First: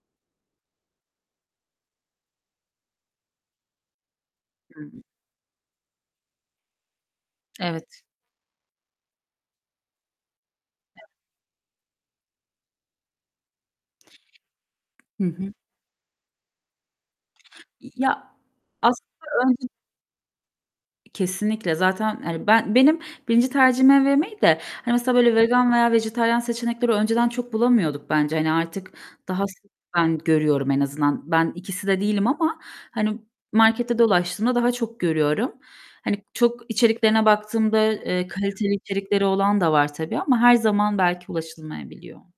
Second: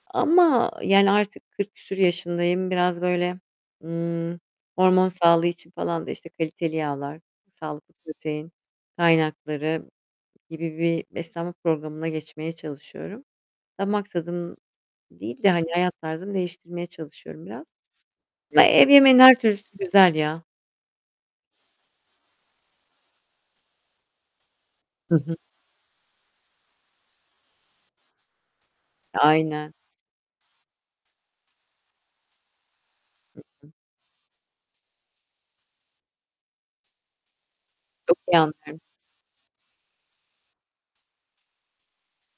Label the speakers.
Speaker 1: Ama yani artık 40 küsur yaşındayım. Biraz, böyle, ımm,
Speaker 2: Hıı.
Speaker 1: hormon sağlığı için falan da, işte, kaliteli yağlar, sağlıklı
Speaker 2: Evet.
Speaker 1: protein kaynakları gibi bir
Speaker 2: Evet.
Speaker 1: beslenme programına geçmeye çalışıyorum. Damak tadım
Speaker 2: Hı
Speaker 1: değil de,
Speaker 2: hı.
Speaker 1: hani, hayat tarzımı değiştirmeye çalışıyorum biraz.
Speaker 2: İ ya,
Speaker 1: Ama ev yemeğinin
Speaker 2: aslında
Speaker 1: her
Speaker 2: önce
Speaker 1: türlüsü güzel ya.
Speaker 2: Kesinlikle zaten, hani ben benim 1. tercihim ev yemeği de, hani
Speaker 1: Hı
Speaker 2: mesela,
Speaker 1: hı.
Speaker 2: böyle, vegan veya vejetaryen seçenekleri önceden çok bulamıyorduk bence, hani, artık
Speaker 1: E,
Speaker 2: daha sık
Speaker 1: aynen.
Speaker 2: ben görüyorum en azından. Ben ikisi de değilim ama, hani,
Speaker 1: I ıh.
Speaker 2: markette dolaştığımda daha çok görüyorum. Hani, çok içeriklerine baktığımda,
Speaker 1: Çok
Speaker 2: eee,
Speaker 1: iyi
Speaker 2: kaliteli
Speaker 1: anlıyorum.
Speaker 2: içerikleri olan da var tabii ama her zaman belki ulaşılmayabiliyor.